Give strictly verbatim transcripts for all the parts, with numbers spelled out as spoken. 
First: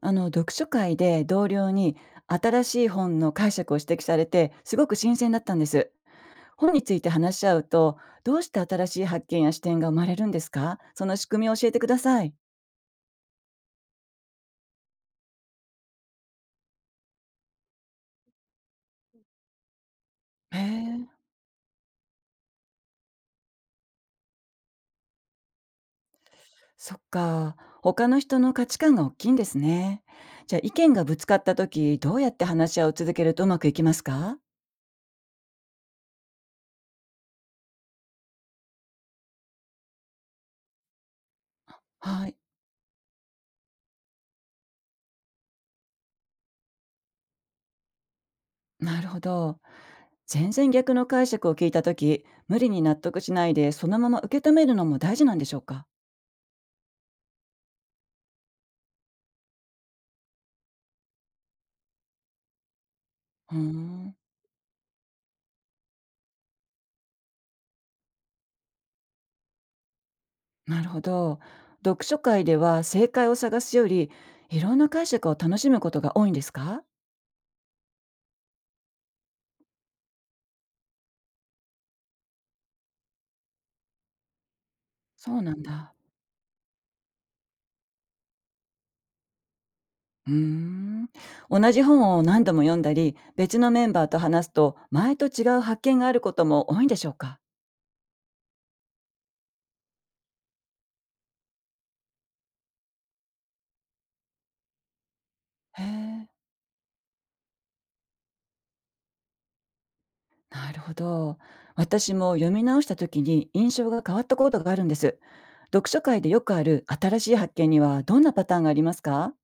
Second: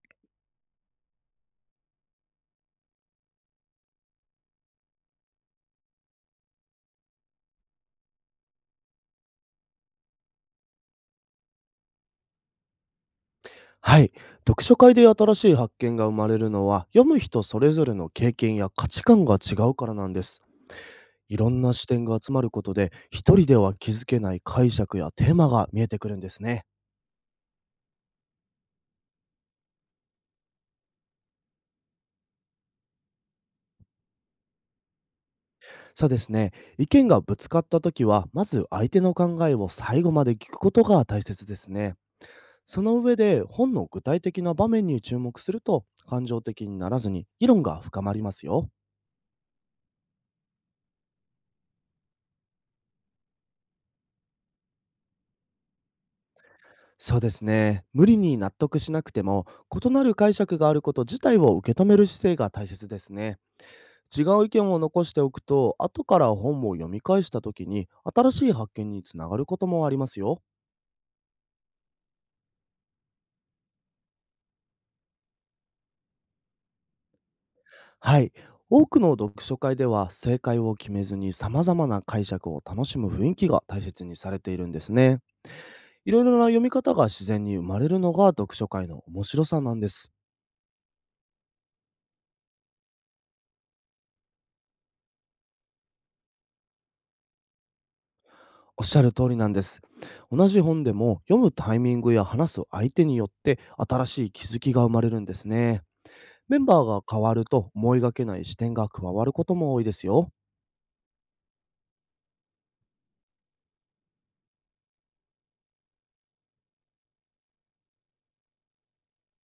あの読書会で同僚に新しい本の解釈を指摘されてすごく新鮮だったんです。本について話し合うと、どうして新しい発見や視点が生まれるんですか？その仕組みを教えてください。はい。読書会で新しい発見が生まれるのは、読む人それぞれの経験や価値観が違うからなんです。へえ。いろんな視点が集まることで、一人では気づけない解釈やテーマが見えてくるんですね。そっか。他の人の価値観が大きいんですね。じゃあ、意見がぶつかった時どうやって話し合いを続けるとうまくいきますか？そうですね。意見がぶつかった時は、まず相手の考えを最後まで聞くことが大切ですね。はい。その上で、本の具体的な場面に注目すると、感情的にならずに議論が深まりますよ。なるほど。全然逆の解釈を聞いた時、無理に納得しないでそのまま受け止めるのも大事なんでしょうか？そうですね。無理に納得しなくても、異なる解釈があること自体を受け止める姿勢が大切ですね。うーん。違う意見を残しておくと、後から本を読み返した時に、新しい発見につながることもありますよ。なるほど。読書会では正解を探すより、いろんな解釈を楽しむことが多いんですか？はい。多くの読書会では、正解を決めずに様々な解釈を楽しむ雰囲気が大切にされているんですね。そうなんだ。いろいろな読み方が自然に生まれるのが読書会の面白さなんです。うーん。同じ本を何度も読んだり、別のメンバーと話すと、前と違う発見があることも多いんでしょうか？おっしゃる通りなんです。同じ本でも読むタイミングや話す相手によって、新しい気づきが生まれるんですへね。え。メンバーが変わると、思いがけない視点が加わることも多いですよ。なるほど。私も読み直した時に印象が変わったことがあるんです。読書会でよくある新しい発見にはどんなパターンがありますか？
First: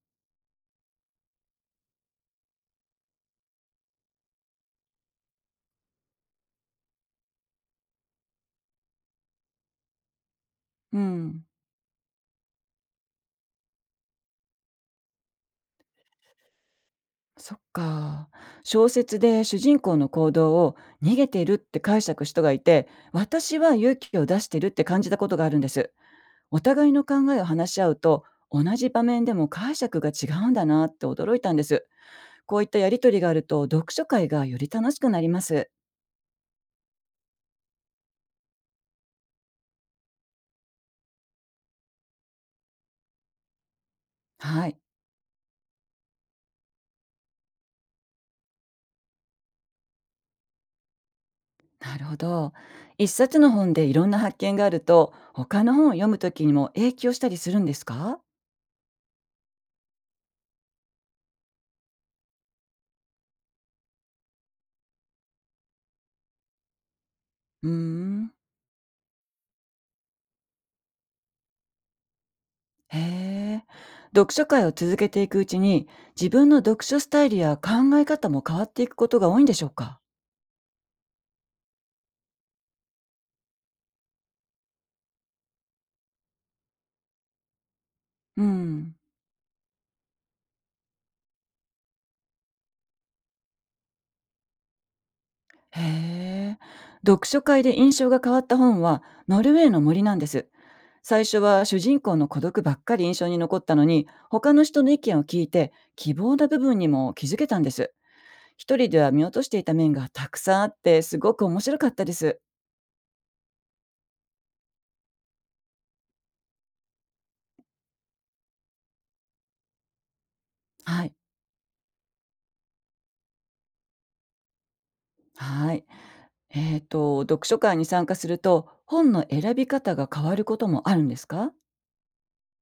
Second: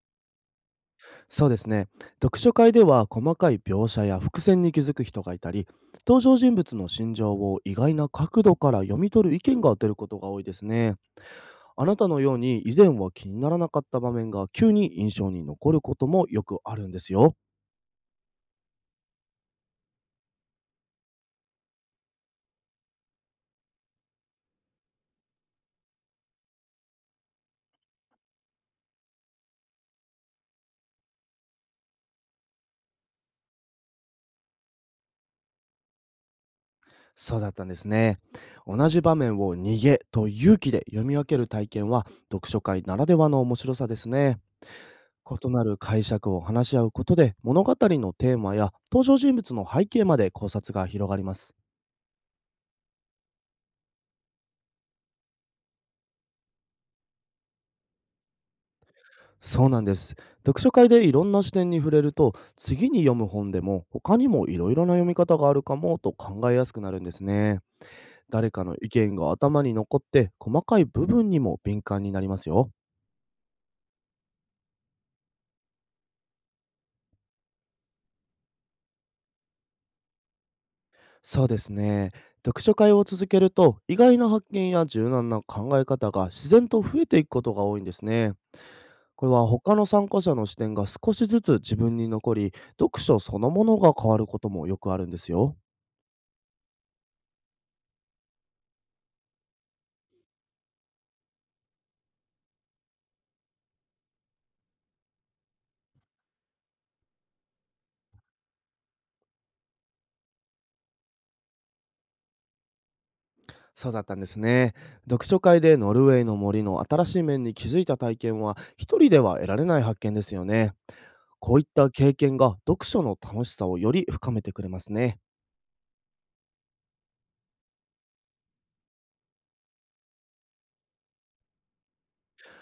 そうですね。読書会では、細かい描写や伏線に気づく人がいたり、登場人物の心情を意外な角度から読み取る意見が出ることが多いですね。うん。あなたのように、以前は気にならなかった場面が急に印象に残ることもよくあるんですよ。そっか。小説で主人公の行動を、逃げているって解釈した人がいて、私は勇気を出しているって感じたことがあるんです。お互いの考えを話し合うと、同じ場面でも解釈が違うんだなって驚いたんです。こういったやりとりがあると、読書会がより楽しくなります。そうだったんですね。同じ場面を逃げと勇気で読み分ける体験は、読書会ならではの面白さですね。はい。異なる解釈を話し合うことで、物語のテーマや登場人物の背景まで考察が広がります。なるほど。一冊の本でいろんな発見があると、他の本を読むときにも影響したりするんですか？そうなんです。読書会でいろんな視点に触れると、次に読む本でも他にもいろいろな読み方があるかも、と考えやすくなるんですね。うーん。誰かの意見が頭に残って、細かい部分にも敏感になりますよ。へえ。読書会を続けていくうちに、自分の読書スタイルや考え方も変わっていくことが多いんでしょうか？そうですね。読書会を続けると、意外な発見や柔軟な考え方が自然と増えていくことが多いんですね。うん。これは、他の参加者の視点が少しずつ自分に残り、読書そのものが変わることもよくあるんですよ。へえ。読書会で印象が変わった本は、ノルウェーの森なんです。最初は主人公の孤独ばっかり印象に残ったのに、他の人の意見を聞いて、希望な部分にも気づけたんです。一人では見落としていた面がたくさんあって、すごく面白かったです。そうだったんですね。読書会でノルウェーの森の新しい面に気づいた体験は、一人では得られない発見ですよね。はい。こういった経験が、読書の楽しさをより深めてくれますね。はい。えーと、読書会に参加すると、本の選び方が変わることもあるんですか？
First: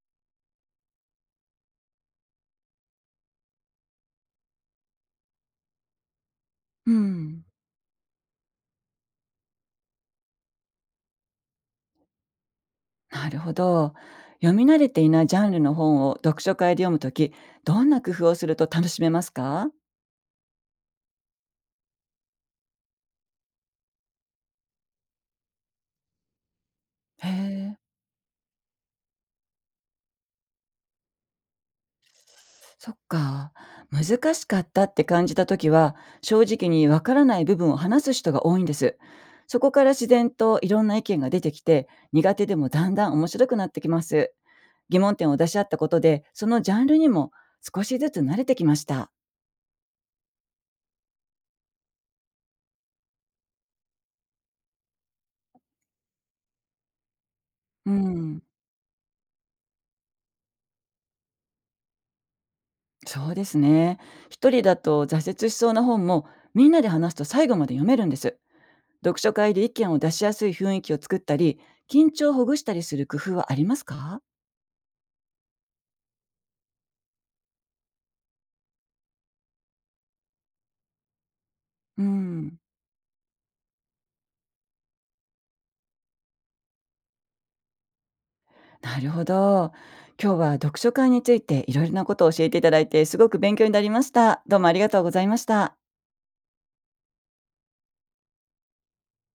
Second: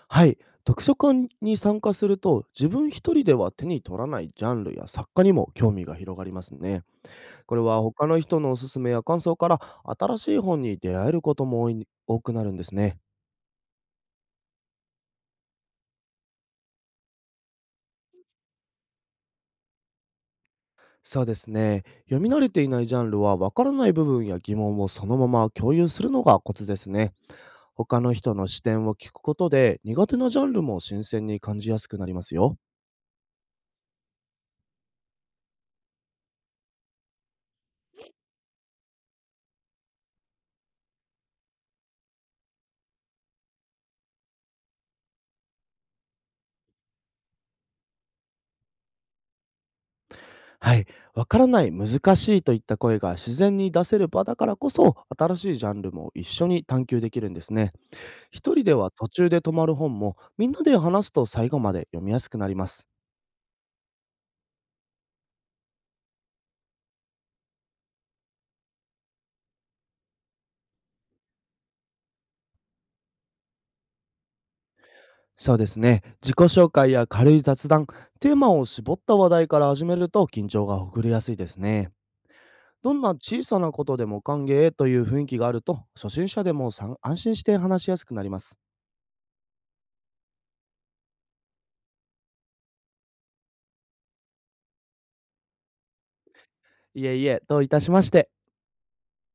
はい、読書会に参加すると、自分一人では手に取らないジャンルや作家にも興味が広がりますね。うん。これは、他の人のおすすめや感想から新しい本に出会えることも多い多くなるんですね。なるほど。読み慣れていないジャンルの本を読書会で読むとき、どんな工夫をすると楽しめますか？そうですね。読み慣れていないジャンルは、わからない部分や疑問をそのまま共有するのがコツですね。へえ、他の人の視点を聞くことで、苦手なジャンルも新鮮に感じやすくなりますよ。そっか。難しかったって感じたときは、正直にわからない部分を話す人が多いんです。そこから自然といろんな意見が出てきて、苦手でもだんだん面白くなってきます。疑問点を出し合ったことで、そのジャンルにも少しずつ慣れてきました。はい。わからない、難しいといった声が自然に出せる場だからこそ、新しいジャンルも一緒に探求できるんですね。うん、一人では途中で止まる本も、みんなで話すと最後まで読みやすくなります。そうですね。一人だと挫折しそうな本も、みんなで話すと最後まで読めるんです。読書会で意見を出しやすい雰囲気を作ったり、緊張をほぐしたりする工夫はありますか？そうですね。自己紹介や軽い雑談、テーマを絞った話題から始めると、緊張がほぐれやすいですね。うん、どんな小さなことでも歓迎という雰囲気があると、初心者でもさん安心して話しやすくなります。なるほど。今日は読書会についていろいろなことを教えていただいて、すごく勉強になりました。どうもありがとうございました。いえいえ、どういたしまして。